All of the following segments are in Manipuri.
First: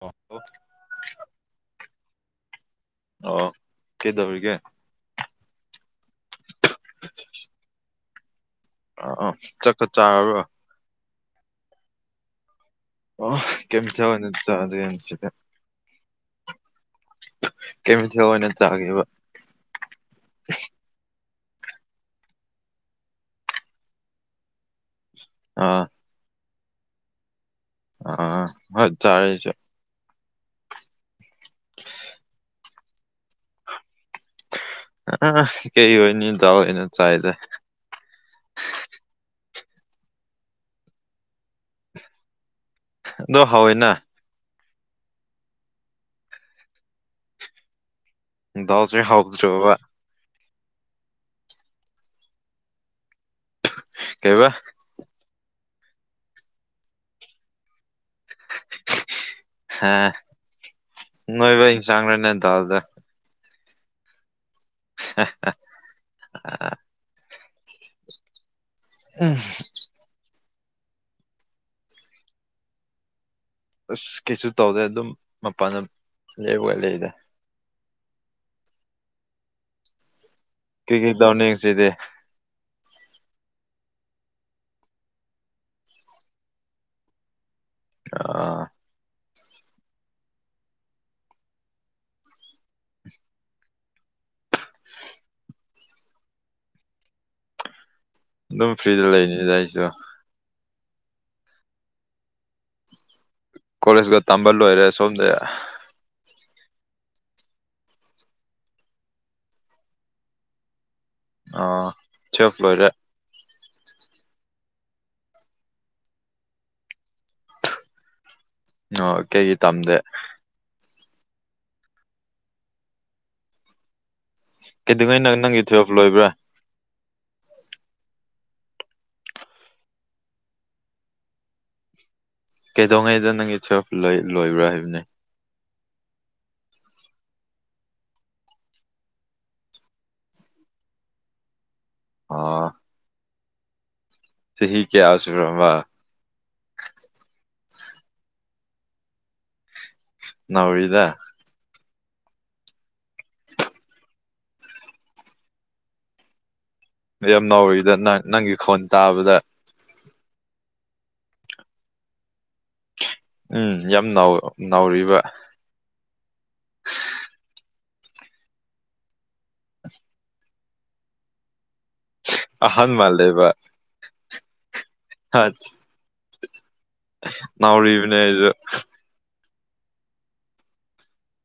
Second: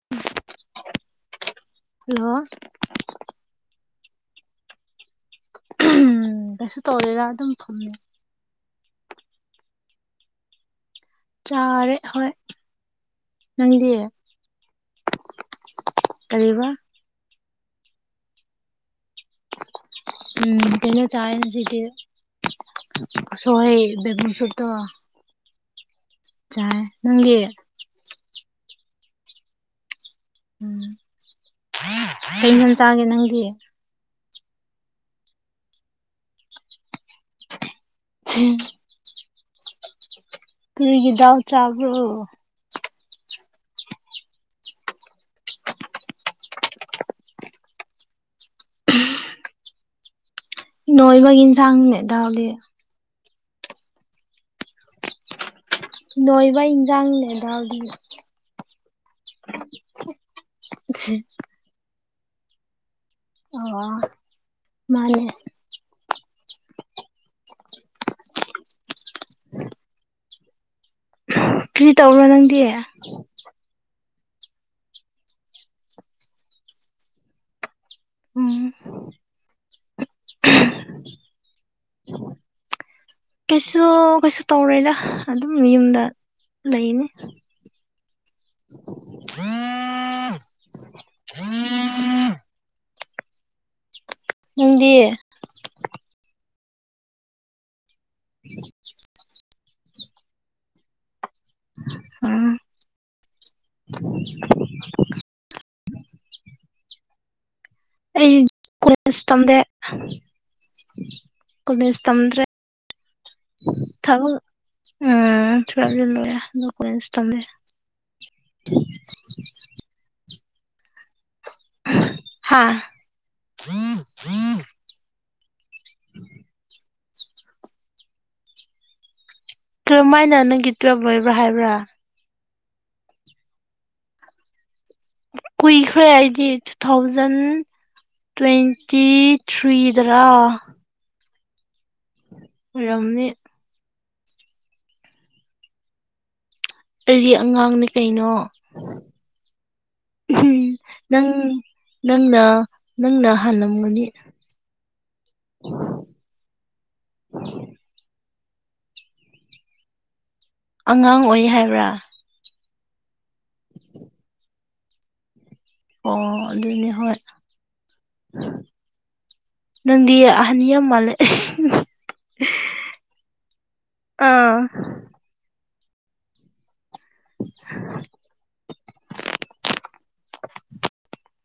ꯑꯣ [inaudible] ꯍꯜꯂꯣ ꯑꯣ ꯀꯩꯗꯧꯔꯤꯒꯦ ꯀꯩꯁꯨ ꯇꯧꯗꯦꯗ ꯑꯗꯨꯝ ꯐꯝꯃꯤ ꯑꯣ ꯆꯥꯛꯇꯤ ꯆꯥꯔꯕꯣ ꯆꯥꯔꯦ ꯍꯣꯏ ꯑꯣ ꯀꯩ ꯅꯪꯗꯤ ꯃꯊꯦꯜ ꯑꯣꯢꯅ ꯆꯥꯔꯒꯦ ꯉꯁꯤꯗꯤ ꯀꯔꯤꯕ ꯀꯩ ꯃꯥꯊꯦꯜ ꯑꯣꯏꯅ ꯆꯥꯒꯦꯕ ꯎꯝ ꯀꯩꯅꯣ ꯆꯥꯏꯌꯦ ꯉꯁꯤꯗꯤ ꯁꯍꯦ ꯦꯃ ꯁꯗ [inaudible] ꯑꯥ ꯆꯥꯏ ꯅꯪꯗꯤ ꯑꯥ ꯍꯣꯏ ꯆꯥꯔꯦ ꯑꯩꯁꯨ ꯎꯝ ꯀꯩ ꯌꯦꯟꯁꯥꯡ ꯆꯥꯒꯦ ꯅꯪꯗꯤ ꯑꯥ ꯀꯩ ꯑꯣꯏꯅꯤ ꯗꯥꯜ ꯑꯣꯏꯅ ꯆꯥꯢꯗ ꯎꯝ [inaudible] ꯀꯔꯤꯒꯤ ꯗꯥꯜ ꯆꯥꯕ꯭ꯔꯣ ꯑꯗꯣ ꯍꯥꯢꯋꯤꯅ ꯗꯥꯥꯜꯁꯦ ꯍꯥꯎꯗ꯭ꯔꯣꯕ ꯅꯣꯢꯕꯒꯤ ꯌꯦꯟꯁꯥꯡꯅꯦ ꯗꯥꯜꯗꯤ ꯀꯩꯕꯥ ꯅꯣꯏꯕꯩ ꯏꯟꯖꯥꯡꯅꯦ ꯗꯥꯜꯗꯤ ꯍꯥ ꯅꯣꯏꯕꯩ ꯌꯦꯟꯁꯥꯡꯂꯅꯦ ꯗꯥꯜꯁꯤ ꯑꯣ ꯃꯥꯅꯦ ꯑꯥ ꯑꯝ ꯀꯔꯤ ꯇꯧꯕ꯭ꯔꯥ ꯅꯪꯗꯤ ꯑꯁ ꯀꯩꯁꯨ ꯇꯧꯗꯦ ꯑꯗꯨꯝ ꯃꯄꯥꯟꯗ ꯂꯩ ꯋꯥꯂꯗ [inaudible] ꯎꯝ ꯀꯩ ꯀꯩ ꯇꯧꯅꯤ ꯉꯁꯤꯗꯤ ꯀꯩꯁꯨ ꯀꯩꯁꯨ ꯇꯧꯔ‌ꯣꯏꯗ ꯑꯗꯨꯝ ꯌꯨꯝꯗ ꯂꯩꯅꯤ ꯑꯥ ꯅꯪꯗꯤ ꯑꯗꯨꯝ ꯐ꯭ꯔꯤꯗ ꯂꯩꯅꯤ ꯗ ꯑꯩꯁꯨ ꯎꯝ ꯀꯣꯂꯦꯖꯀ ꯇꯝꯕ ꯂꯣꯏꯔꯦ ꯁꯣꯝꯗ ꯑꯩ ꯀ‌ꯣ ꯂ‌ꯦꯖ ꯇꯝꯗ‌ꯦ ꯑꯥ ꯀ‌ꯣꯂ‌ꯦꯖꯁ ꯇꯝꯗ꯭ꯔꯦ ꯇꯨꯌꯦꯜꯐ ꯂꯣꯏꯔꯦ ꯊꯕꯛ ꯎꯝ ꯇꯨꯑꯦꯚꯇꯤ ꯂ‌ꯣꯏꯔ‌ꯦ ꯑꯗ‌ꯣ ꯀꯣꯂ‌ꯦꯖꯁꯇꯤ ꯇꯝꯗ‌ꯦ ꯑꯣ ꯀꯩꯒꯤ ꯇꯝꯗꯦ ꯍꯥ ꯀꯩꯗꯧꯉꯩ ꯅ‌ꯣ ꯅꯪꯒꯤ ꯇꯨꯑ‌ꯦꯚ ꯂꯣꯏꯕꯔꯥ ꯀꯔꯝꯃꯥꯏ ꯅ ꯅꯪꯒꯤ ꯇꯨꯋꯦꯜꯕ ꯂ‌ꯣꯏꯕ꯭ꯔꯥ ꯍꯥꯏꯕ꯭ꯔꯥ ꯀꯩꯗꯧꯉꯩꯗ ꯅꯪꯒꯤ ꯇ‌ꯨꯑꯦꯚ ꯂꯣꯏꯕ꯭ꯔꯥ ꯍꯥꯏꯕꯅꯤ ꯀꯨꯏꯈ꯭ꯔꯦ ꯑꯩꯗꯤ ꯇꯨ ꯊꯥꯎꯖꯟ ꯇ꯭ꯋꯦꯟꯇꯤ ꯊ꯭ꯔꯤꯗ ꯔꯥ ꯑꯣ ꯑꯣꯏꯔꯝꯅꯤ ꯆꯍꯤ ꯀꯌꯥ ꯁꯨꯔꯕ ꯑꯩꯗꯤ ꯑꯉꯥꯡꯅꯦ ꯀꯩꯅꯣ ꯅꯥꯎꯔꯤꯗ ꯅꯪ ꯅꯪꯅ ꯅꯪꯅ ꯍꯥꯜꯂꯝꯒꯅꯤ ꯌꯥꯝ ꯅꯧꯔꯤꯗ ꯅꯪ ꯅꯪꯒꯤ ꯈꯣꯟ ꯇꯥꯕꯗ ꯑꯉꯥꯡ ꯑꯣꯏ ꯍꯥꯏꯕ꯭ꯔꯥ ꯎꯝ ꯌꯥꯝ ꯅꯥꯎꯔꯤꯕ ꯑꯣ ꯑꯗꯨꯅꯦ ꯍ‌ꯣꯏ ꯅꯪꯗꯤ ꯑꯍꯟ ꯌꯥꯝꯃꯥꯜꯂꯦ ꯑꯍꯟ ꯃꯥꯟꯂ‌‌ꯦ ꯕ ꯑꯥ ꯑ ꯅꯪꯔꯤꯕꯅꯦ ꯑꯩꯁꯨ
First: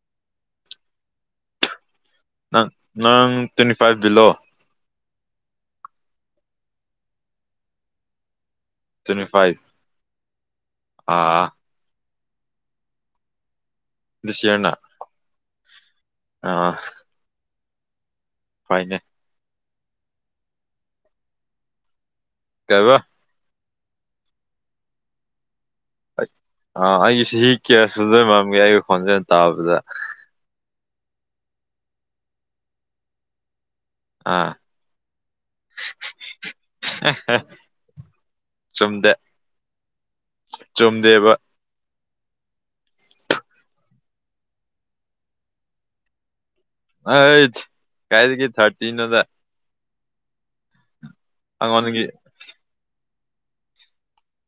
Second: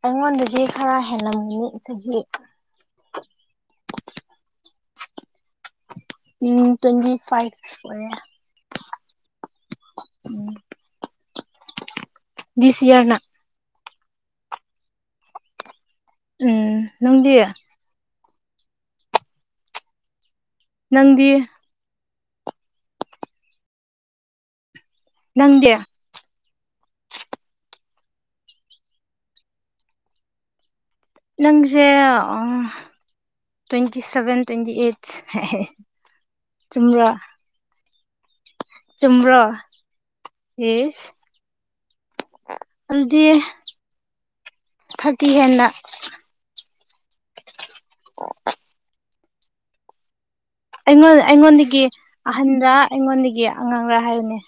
ꯑꯩꯉꯣꯟꯗꯗꯤ ꯈꯔ ꯍꯦꯜꯂꯝꯃꯤ ꯆꯍꯤ ꯅꯪ ꯅꯪ twenty five below um twenty ꯐꯥꯏꯚꯦ ꯑꯣꯏꯔ‌ꯦ ꯇ꯭ꯋꯦꯟꯇꯤ ꯐꯥꯏꯚ ꯎꯝ ꯑꯥ ꯗꯤꯁ ꯌꯔꯅ ꯗꯤꯁ ꯌꯔꯅ ꯑꯥ ꯎꯝ ꯅꯪꯗꯤ ꯍꯣꯏꯅꯦ ꯅꯪꯗꯤ ꯀꯩ ꯕ ꯅꯪꯗꯤ ꯑ ꯑꯩꯒꯤ ꯆꯍꯤ ꯀꯌꯥ ꯁꯨꯗꯣꯏ ꯃꯥꯟꯒꯦ ꯑꯩꯒꯤ ꯈꯣꯟꯖꯦꯜ ꯇꯥꯕꯗ ꯅꯪꯁꯦ ꯇ꯭ꯋꯦꯟꯇꯤ ꯁꯚꯦꯟ ꯑꯥ ꯇ꯭ꯋꯦꯟꯇꯤ ꯑꯩꯠ ꯆꯨꯝ꯭ꯕꯔꯥ ꯆꯨꯝꯗꯦ ꯏꯁ ꯆꯨꯝꯗꯦꯕ ꯑꯗꯨꯗꯤ ꯊꯥꯔꯇꯤ ꯍ‌ꯦꯟꯅ ꯑꯩ ꯀꯥꯏꯗꯒꯤ ꯊꯥꯔꯇꯤꯅ‌ꯣꯗ ꯑꯩꯉꯣꯟ ꯑꯩꯉꯣꯟꯗꯒꯤ ꯑꯍꯟꯔ ꯑꯩꯉꯣꯟꯗꯒꯤ ꯑꯉꯥꯡꯔ ꯍꯥꯏꯌꯨꯅ‌ꯦ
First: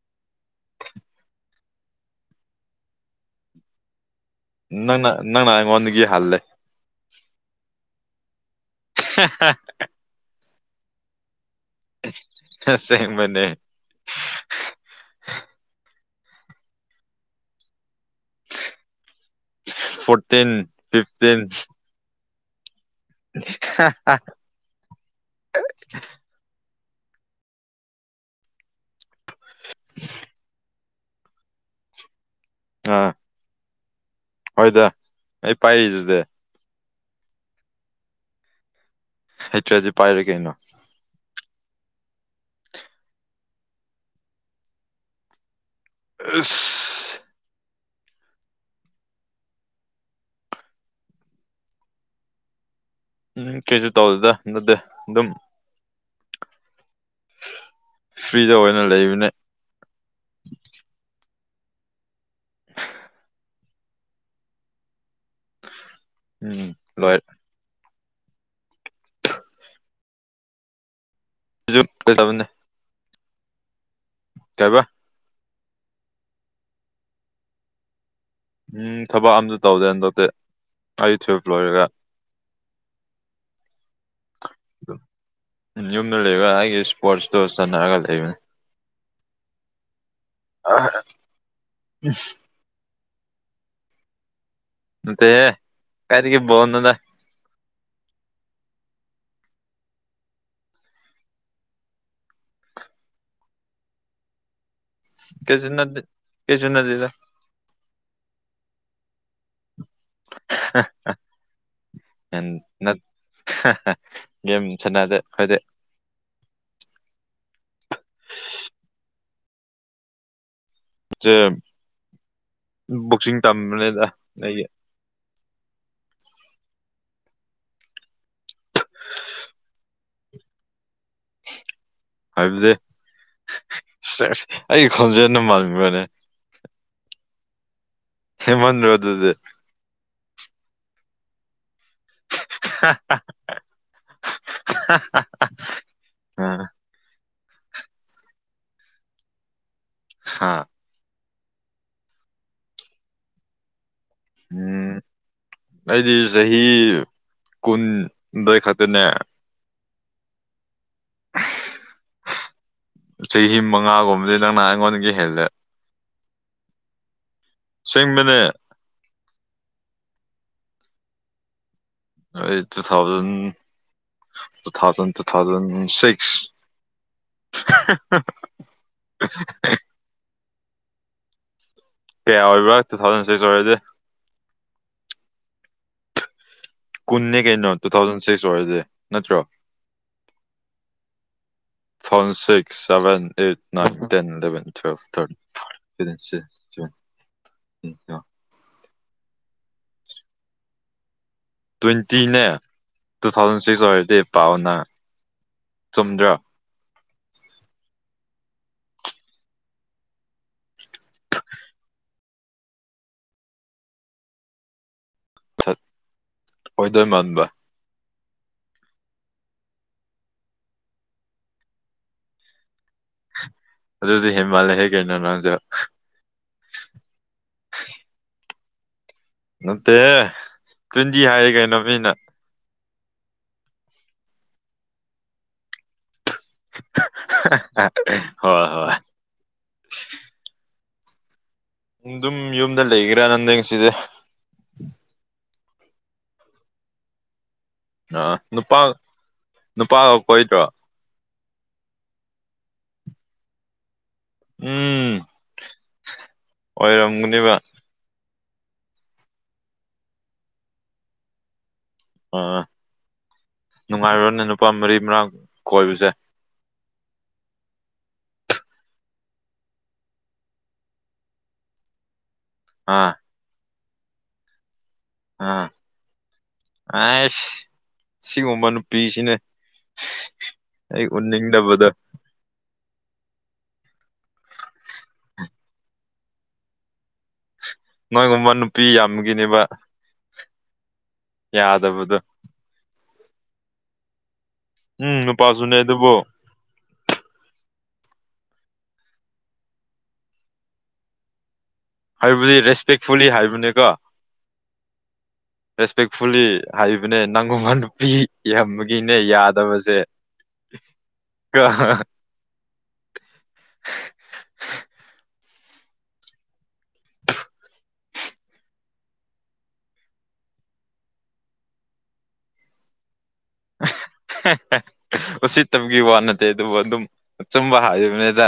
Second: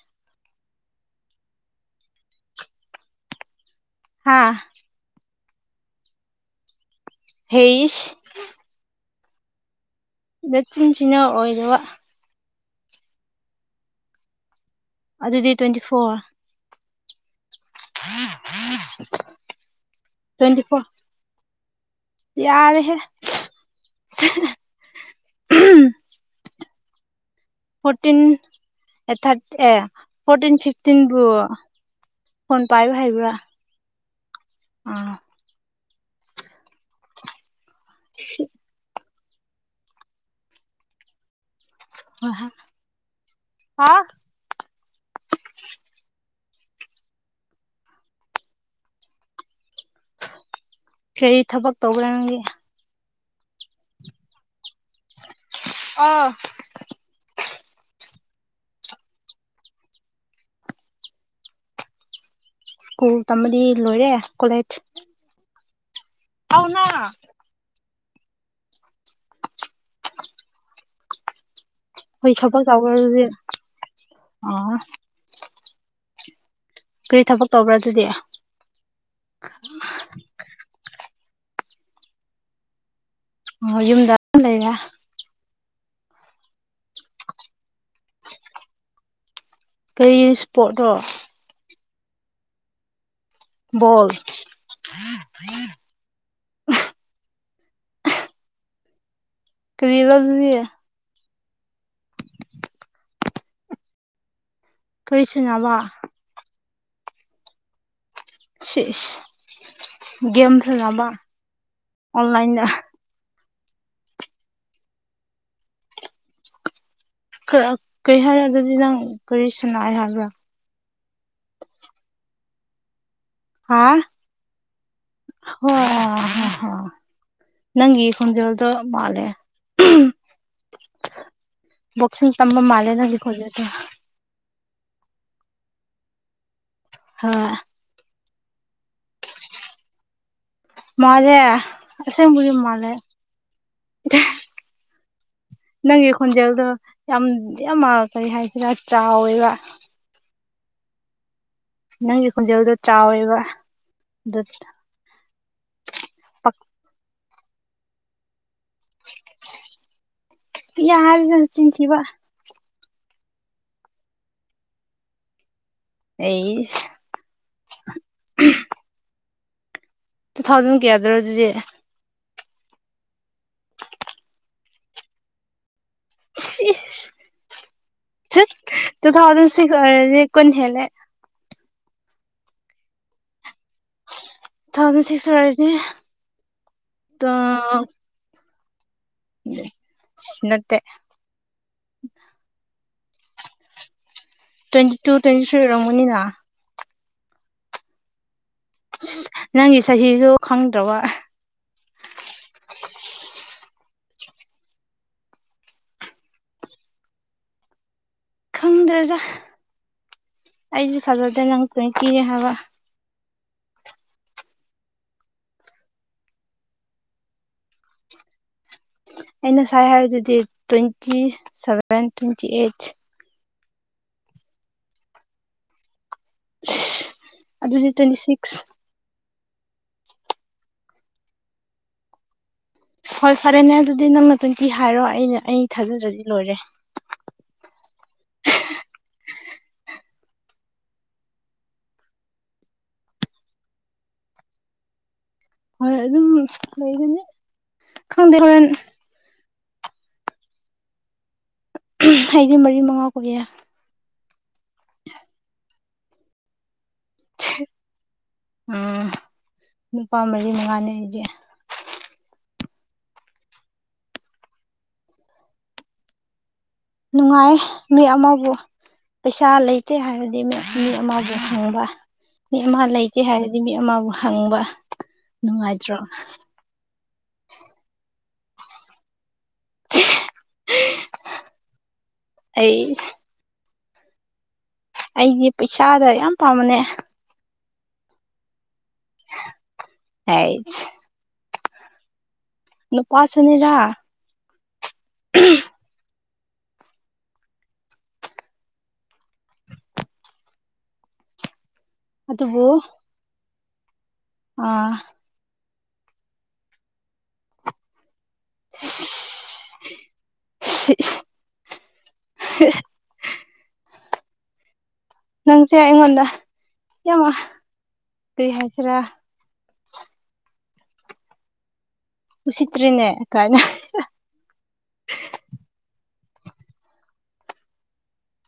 ꯍꯥꯥ ꯅꯪꯅ ꯅꯪꯅ ꯑꯩꯉꯣꯟꯗꯒꯤ ꯍꯜꯂꯦ ꯍꯩꯁ ꯍ‌ꯦ ꯍ‌ꯦ ꯅꯆꯤꯟ ꯆꯤꯅ ꯑꯣꯏꯗꯕ ꯑꯁꯦꯡꯕꯅ‌ꯦ ꯑꯗꯨꯗꯤ twenty four [unintelligible] fourteen twenty four fifteen ꯌꯥꯔꯦꯍꯦ ꯍꯥ ꯍꯥ ꯐꯣꯔꯇꯤꯟ ꯑꯦ ꯊꯥꯔꯇ ꯑꯦ ꯐꯣꯔꯇꯤꯟ ꯐꯤꯐꯇꯤꯟꯕꯨ ꯐꯣꯟ ꯄꯥꯏꯕ ꯑꯥ ꯍꯩꯕ꯭ꯔꯥ ꯍꯣꯏꯗ ꯑꯥ ꯑꯩ ꯄꯥꯏꯔꯤꯗꯨꯗꯤ [unintelligible] ꯍꯩꯇ‍꯭ꯔꯗꯤ ꯄꯥꯏꯔ‌ꯣꯏ ꯀꯩꯅꯣ ꯑ ꯑ ꯑꯁ ꯀꯔꯤ ꯊꯕꯛ ꯇꯧꯕ꯭ꯔꯥ ꯅꯪꯗꯤ ꯀꯩꯁꯨ ꯇꯧꯗꯦꯗ ꯅꯠꯇꯦ ꯑꯗꯨꯝ ꯑ ꯐ꯭ꯔꯤꯗ ꯑꯣꯏꯅ ꯂꯩꯕꯅꯦ ꯁ꯭ꯀꯨꯜ ꯇꯝꯕꯗꯤ ꯂꯣꯏꯔꯦ ꯀꯣꯂꯦꯖ ꯎꯝ ꯑꯧꯅ ꯂꯣꯏ [unintelligible] [unintelligible] ꯍꯣꯏ ꯊꯕꯛ ꯇꯧꯕ꯭ꯔ ꯑꯗꯨꯗꯤ ꯀꯩ ꯑꯣ ꯍꯥꯏꯕ ꯀꯔꯤ ꯊꯕꯛ ꯇꯧꯕ꯭ꯔꯥ ꯑꯗꯨꯗꯤ ꯎꯝ ꯊꯕꯛ ꯑꯝꯇ ꯇꯧꯗꯦ ꯑꯗꯧꯇꯦ ꯑꯩ ꯇꯨꯋꯜꯞ ꯂꯣꯏꯔꯒ ꯑꯣ ꯌꯨꯝꯗ ꯑꯗꯨꯝ ꯂꯩꯔ‌ꯦ ꯎ ꯌꯨꯝꯗ ꯂꯩꯕꯒ ꯑꯩꯒꯤ ꯏꯁꯄꯣꯔꯠꯁꯇꯣ ꯆꯥꯟꯅꯔꯒ ꯂꯩꯕꯅꯤ ꯀꯔꯤ ꯏꯁꯄꯣꯔꯠꯔꯣ [unintelligible] ꯕ‌ꯣꯜ ꯅꯠꯇꯦ ꯍ‌ꯦ ꯀꯥꯏꯗꯒꯤ ꯕ‌ꯣꯜꯅ‌ꯣꯗ ꯀꯔꯤꯔ ꯑꯗꯨꯗꯤ ꯀꯔꯤ ꯀꯩꯁꯨ ꯁꯥꯟꯅꯕ ꯅꯠꯇ‌ꯦ ꯀꯩꯁꯨ ꯅꯠꯇ‌ꯦꯗ ꯁꯤꯁ ꯒꯦꯝ ꯁꯥꯟꯅꯕ ꯑꯣꯟꯂꯥꯏꯟꯗ ꯒꯦꯝ ꯁꯥꯟꯅꯗꯦ ꯈꯣꯏꯗꯤ ꯈꯔ ꯀꯩ ꯍꯥꯏꯔꯛ ꯑꯗꯨꯗꯤ ꯅꯪ ꯀꯔꯤ ꯁꯅꯥꯏ ꯍꯥꯏꯕ꯭ꯔꯥ ꯖꯤꯝ ꯕꯣꯛꯁꯤꯡ ꯇꯝꯕꯅꯦꯗ ꯑꯩꯒꯤ ꯋꯥ ꯍ ꯅꯪꯒꯤ ꯈꯣꯟꯖꯦꯜꯗꯣ ꯃꯥꯜꯂꯦ ꯕꯣꯛꯁꯤꯡ ꯇꯝꯕ ꯃꯥꯂꯦ ꯅꯪꯒꯤ ꯈꯣꯟꯖ‌ꯦꯜꯗ‌ꯣ ꯁ‌ꯦꯁ ꯑꯩ ꯈꯣꯟꯖꯦꯅꯗ‌ꯣ ꯃꯥꯟꯕꯔꯅꯦ ꯍ‌ꯣꯏ ꯍꯦꯃꯟꯗ꯭ꯔ‌ꯣ ꯑꯗꯨꯗꯤ ꯃꯥꯜꯂ‌ꯦ ꯑꯁ‌ꯦꯡꯕꯒꯤ ꯍꯥ ꯍꯥ ꯑꯍꯥ ꯍꯥ ꯅꯪꯒꯤ ꯈꯣꯟꯖꯦꯜꯗꯣ ꯌꯥꯝ ꯌꯥꯝ ꯀꯔꯤ ꯍꯥꯏꯁꯤꯔꯥ ꯆꯥꯎꯋꯦꯕ ꯍꯥꯥ ꯅꯪꯒꯤ ꯈꯣꯟꯖꯦꯜꯗꯣ ꯆꯥꯎꯋꯦꯕ [unintelligible] ꯎꯝ ꯑꯩꯗꯤ ꯆꯍꯤ ꯀꯨꯟꯗꯩ ꯈꯛꯇꯅꯦ ꯌꯥꯔꯦꯗ ꯅꯆꯤꯟ ꯊꯤꯕ ꯆꯍꯤ ꯃꯉꯥꯒꯨꯝꯕꯗꯤ ꯅꯪꯅ ꯑꯩꯉꯣꯟꯗꯒꯤ ꯍꯦꯜꯂꯦ ꯑꯩꯁ ꯑꯁꯦꯡꯕꯅꯦ ꯇꯨ ꯊꯥꯎꯖꯟ ꯀꯌꯥꯗꯔꯣ ꯑꯗꯨꯗꯤ ꯑꯩ two thousand two thousand two thousand ꯁꯤꯛ ꯁꯤ ꯏꯁ ꯊꯨꯠ ꯇꯨ ꯊꯥꯎꯖꯟ ꯁꯤꯛꯁ ꯑꯣꯏꯔꯗꯤ ꯀꯨꯟ ꯍꯦꯜꯂꯦ ꯀꯌꯥ ꯑꯣꯏꯕ꯭ꯔꯥ ꯇꯨ ꯊꯥꯎꯖꯟ ꯁꯤꯛꯁ ꯑꯣꯏꯔꯗꯤ ꯇꯨ ꯊꯥꯎꯖꯟ ꯁꯤꯛꯁ ꯑꯣꯏꯔꯗꯤ ꯀꯨꯟꯅꯦ ꯀꯩꯅꯣ ꯇꯨ ꯊꯥꯎꯖꯟ ꯁꯤꯛꯁ ꯑꯣꯏꯔꯗꯤ ꯅꯠꯇ꯭ꯔꯣ ꯅꯠꯇꯦ two thousand six seven eight nine ten eleven twenty twelve two twenty three ꯑꯣꯏꯔꯝꯒꯅꯤꯅ ꯊꯥꯔꯇꯤꯟ [unintelligible] ꯏꯁ ꯅꯪꯒꯤ ꯆꯍꯤꯖꯨ ꯈꯪꯗ꯭ꯔꯕ ꯇꯣꯏꯟꯇꯤꯅꯦ ꯇꯨ ꯊꯥꯎꯖꯟ ꯁꯤꯛꯁ ꯑꯣꯏꯔꯗꯤ ꯄꯥꯎꯑꯣꯅ ꯆꯨꯝꯗ꯭ꯔꯣ ꯈꯪꯗ꯭ꯔꯦꯗ ꯑꯩꯗꯤ ꯊꯖꯗꯦ ꯅꯪ ꯇꯣꯏꯟꯇꯤꯅꯦ ꯍꯥꯏꯕ [unintelligible] ꯑꯣꯏꯗꯣꯏ ꯃꯥꯟꯕ ꯑꯩ ꯅꯁꯥꯏ ꯍꯥꯏꯕꯗꯨꯗꯤ ꯇꯣꯏꯟꯇꯤ ꯁꯚꯦꯟ ꯇꯣꯏꯟꯇꯤ ꯑꯦꯠ ꯑꯗꯨꯗꯤ ꯍꯦꯟꯃꯜꯂꯦꯍꯦꯛ ꯀꯩꯅꯣ ꯅꯪꯖꯨ ꯁꯤ ꯑꯗꯨꯗꯤ ꯇꯣꯏꯟꯇꯤ ꯁꯤꯛꯁ ꯅꯠꯇꯦ ꯇ꯭ꯋꯦꯟꯇꯤ ꯍꯥꯏꯌꯦ ꯀꯩꯅꯣ ꯃꯤꯅ ꯍꯣꯏ ꯐꯔꯦꯅꯦ ꯑꯗꯨꯗꯤ ꯅꯪꯅ ꯇꯋꯦꯟꯇꯤ ꯍꯥꯏꯔꯣ ꯑꯩꯅ ꯑꯩ ꯊꯥꯖꯗꯔ꯭ꯗꯤ ꯂꯣꯏꯔꯦ ꯍꯣꯏ ꯍꯣꯏ ꯗꯨꯝ ꯌꯨꯝꯗ ꯂꯩꯒꯦꯔꯥ ꯅꯪ ꯁꯤꯗꯥ ꯍꯣꯏ ꯑꯗꯨꯝ ꯑꯗꯨꯝ ꯂꯩꯩꯕꯅꯤ ꯑ ꯅꯨꯄꯥ ꯅꯨꯄꯥꯒ ꯀꯣꯏꯗ꯭ꯔꯣ ꯑꯩꯗꯤ ꯃꯔꯤ ꯃꯉꯥ ꯀꯣꯏꯌꯦ ꯎꯝ ꯑꯣꯏꯔꯝꯒꯅꯦꯕ ꯎꯝ ꯅꯨꯄꯥ ꯃꯔꯤ ꯃꯉꯥꯅꯦ ꯑꯩꯗꯤ ꯑꯥ ꯅꯨꯡꯉꯥꯏꯔꯣꯅꯦ ꯅꯨꯄꯥ ꯃꯔꯤ ꯃꯔꯥꯡ ꯀꯣꯏꯕꯁꯦ ꯅꯨꯡꯉꯥꯏꯌꯦ ꯃꯤ ꯑꯃꯥꯕꯨ ꯄꯩꯁꯥ ꯂꯩꯇꯦ ꯍꯥꯏꯔꯗꯤ ꯃꯤ ꯃꯤ ꯑꯃꯕꯨ ꯍꯡꯕ ꯃꯤ ꯑꯃ ꯑꯥ ꯂꯩꯇꯦ ꯍꯥꯏꯔꯗꯤ ꯃꯤ ꯑꯃꯕꯨ ꯍꯪꯕ ꯅꯨꯡꯉꯥꯏꯇ꯭ꯔꯣ ꯑꯥꯏꯁ ꯁꯤꯒꯨꯝꯕ ꯅꯨꯄꯤꯁꯤꯅꯦ ꯑꯩ ꯎꯅꯤꯗꯕꯗꯣ ꯑꯩ ꯑꯩꯗꯤ ꯄꯩꯁꯥꯒ ꯌꯥꯝ ꯄꯥꯝꯕꯅꯦ ꯅꯣꯏꯒꯨꯝꯕ ꯅꯨꯄꯤ ꯌꯥꯝꯕꯒꯤꯅꯦꯕ ꯍꯥꯏꯠ ꯌꯥꯎꯗꯕꯗꯣ ꯅꯨꯄꯥꯁꯨꯅꯤꯗꯥ ꯎꯝ ꯅꯨꯄꯥꯁꯨꯅꯦ ꯑꯗꯨꯕꯨ ꯍꯥꯏꯕꯗꯤ ꯑꯗꯨꯕꯨ ꯔꯦꯁꯄꯦꯛꯐꯨꯜꯂꯤ ꯍꯥꯏꯕꯅꯤꯒꯣ ꯑꯥ ꯔꯦꯁꯄꯦꯛꯐꯨꯜꯂꯤ ꯍꯥꯏꯕꯅꯦ ꯅꯪꯒꯨꯝꯕ ꯅꯨꯄꯤ ꯌꯥꯝꯕꯒꯤꯅꯦ ꯌꯥꯗꯕꯁꯦ ꯀꯣ [inaudible] ꯅꯪꯁꯦ ꯑꯩꯉꯣꯟꯗ ꯌꯥꯝ ꯀꯔꯤ ꯍꯥꯏꯁꯤꯔꯥ ꯎꯁꯤꯠꯇ꯭ꯔꯤꯅꯦ ꯀꯥꯏꯅ ꯎꯁꯤꯠꯇꯕꯒꯤ ꯋꯥ ꯅꯠꯇꯦ ꯑꯗꯨꯕꯨ ꯑꯗꯨꯝ ꯑꯆꯨꯝꯕ ꯍꯥꯏꯕꯅꯤꯗ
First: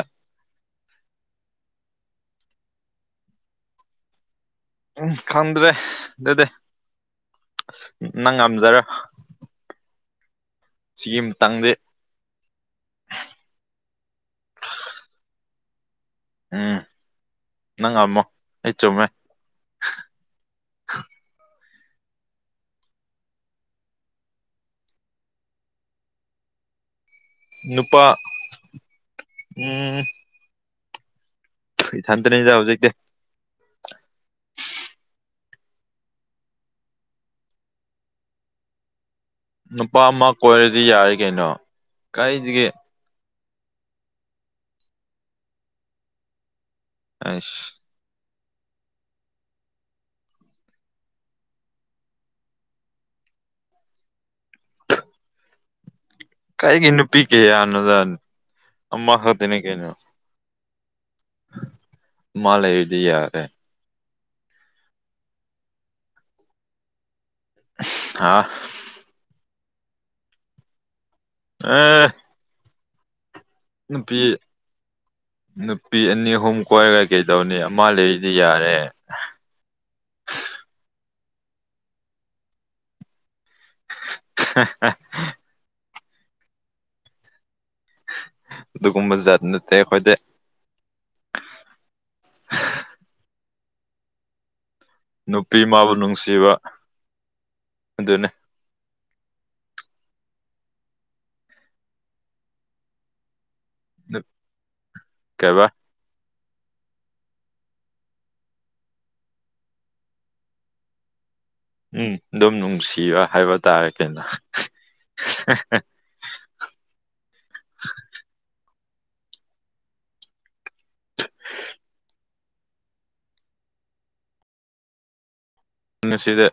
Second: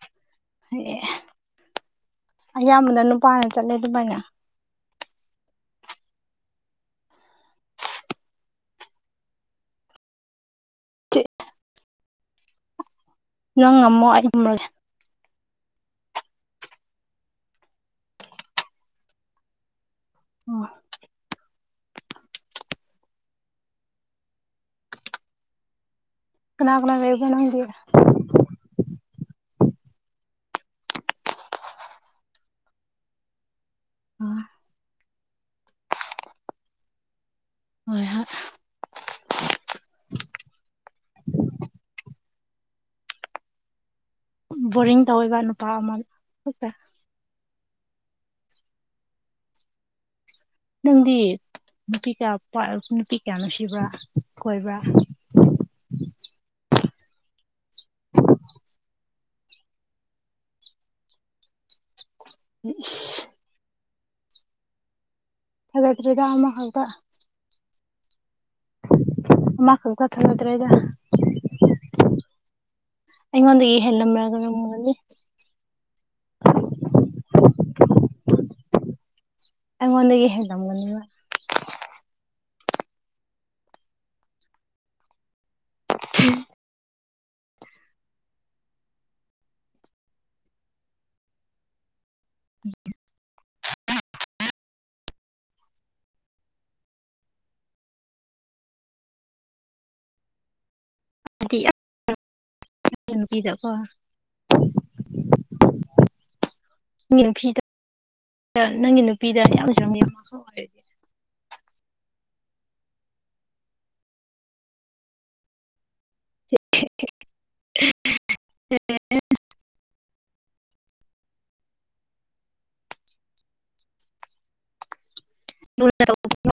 ꯑꯌꯥꯝꯕꯅ ꯅꯨꯄꯥꯅ ꯆꯠꯂꯦ ꯑꯗꯨꯃꯥꯏꯅ ꯎꯝ ꯈꯪꯗ꯭ꯔꯦ ꯑꯗꯨꯗꯤ ꯅꯪ ꯉꯝꯖꯔ‌ꯣ ꯁꯤꯒꯤ ꯃꯇꯥꯡꯗꯤ ꯅꯪ ꯉꯝꯃꯣ ꯑꯩ ꯎꯝ ꯅꯪ ꯉꯝꯃ‌ꯣ ꯑꯩ ꯆꯨꯝꯃꯦ ꯑꯣ ꯀꯅꯥ ꯀꯅꯥ ꯂꯩ ꯅꯨꯄꯥ ꯎꯝ ꯏ ꯊꯟꯇꯅꯤꯗ ꯍꯧꯖꯤꯛꯦ ꯍꯣꯏ ꯍꯣꯏ ꯅꯨꯄꯥ ꯑꯃ ꯀꯣꯏꯔꯗꯤ ꯌꯥꯔ‌ꯦ ꯀꯩꯅꯣ ꯀꯥꯏꯗꯒꯤ ꯕꯣꯔꯤꯡ ꯇꯧꯋ‌ꯦꯕ ꯅꯨꯄꯥ ꯑꯃ ꯈꯛꯇ ꯑꯁ ꯅꯪꯗꯤ ꯅꯨꯄꯤ ꯀꯌꯥ ꯅꯨꯄꯤ ꯀꯌꯥ ꯅꯨꯡꯁꯤꯕ꯭ꯔꯥ ꯀꯣꯏꯕ꯭ꯔꯥ ꯀꯥꯏꯒꯤ ꯅꯨꯄꯤ ꯀꯌꯥꯅ‌ꯣꯗ ꯑꯃ ꯈꯛꯇꯅ‌ꯦ ꯀꯩꯅꯣ ꯃꯥꯂꯩꯔꯗꯤ ꯏꯁ ꯌꯥꯔꯦ ꯐꯒꯠꯇ꯭ꯔꯦꯗ ꯑꯃ ꯍꯥꯎꯕ ꯑꯥ ꯃꯥ ꯀꯧꯀꯟ ꯊꯅꯗꯔꯦꯗ ꯑꯥ ꯑꯩꯉꯣꯟꯗꯒꯤ ꯍꯦꯜꯂꯨꯝ ꯃꯦꯒꯔ ꯃꯥ ꯒꯝꯒꯅꯤ꯫ ꯅꯨꯄꯤ ꯑꯅꯤ ꯑꯍꯨꯝ ꯀꯣꯏꯔꯒ ꯀꯩꯗꯧꯅꯤ ꯑꯃ ꯂꯩꯔꯤꯗꯤ ꯌꯥꯔꯦ ꯑꯩꯉꯣꯟꯗꯒꯤ ꯍꯦꯜꯂꯝꯒꯅꯤ ꯍꯥ ꯍꯥ [unintelligible] ꯑꯗꯨꯒꯨꯝꯕꯖꯥꯠ ꯅꯠꯇꯦ ꯑꯩꯈꯣꯏꯗꯤ ꯅꯨꯄꯤ ꯃꯥꯕꯨ ꯅꯨꯡꯁꯤꯕ ꯑꯗꯨꯅꯤ [unintelligible] ꯅꯨꯨꯄꯤꯗ ꯀꯣ ꯀꯩꯕ ꯅꯪꯒꯤ ꯅꯨꯄꯤꯗ ꯅꯪꯒꯤ ꯅꯨꯄꯤꯗ ꯑꯌꯥꯝꯅꯁꯨ ꯌꯥꯝ ꯑꯣꯏꯔꯗꯤ ꯎꯝ ꯑꯗꯨꯝ ꯅꯨꯡꯁꯤꯕ ꯍꯥꯏꯕ ꯇꯥꯔꯦ ꯀꯩꯅꯣ [unintelligible] [unintelligible] ꯑꯁꯤꯗ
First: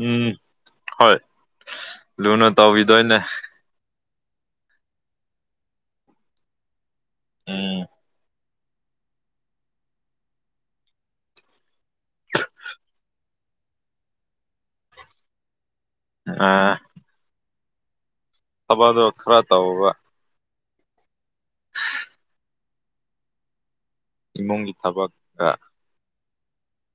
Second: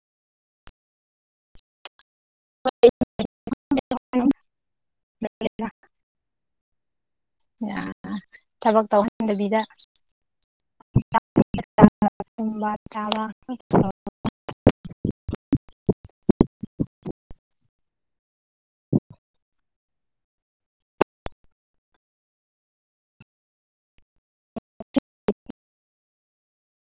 ꯎꯝ ꯍꯣꯏ ꯂꯨꯅ ꯇꯧꯕꯤꯗꯣꯏꯅꯦ ꯑꯣꯏꯔꯗꯤ ꯌꯥ ꯎꯝ ꯊꯕꯛ ꯇꯧ [unintelligible] ꯑꯥ ꯊꯕꯛꯗꯣ ꯈꯔ ꯇꯧꯔꯨꯕ [unintelligible] ꯏꯃꯨꯡꯒꯤ ꯊꯕꯛꯀ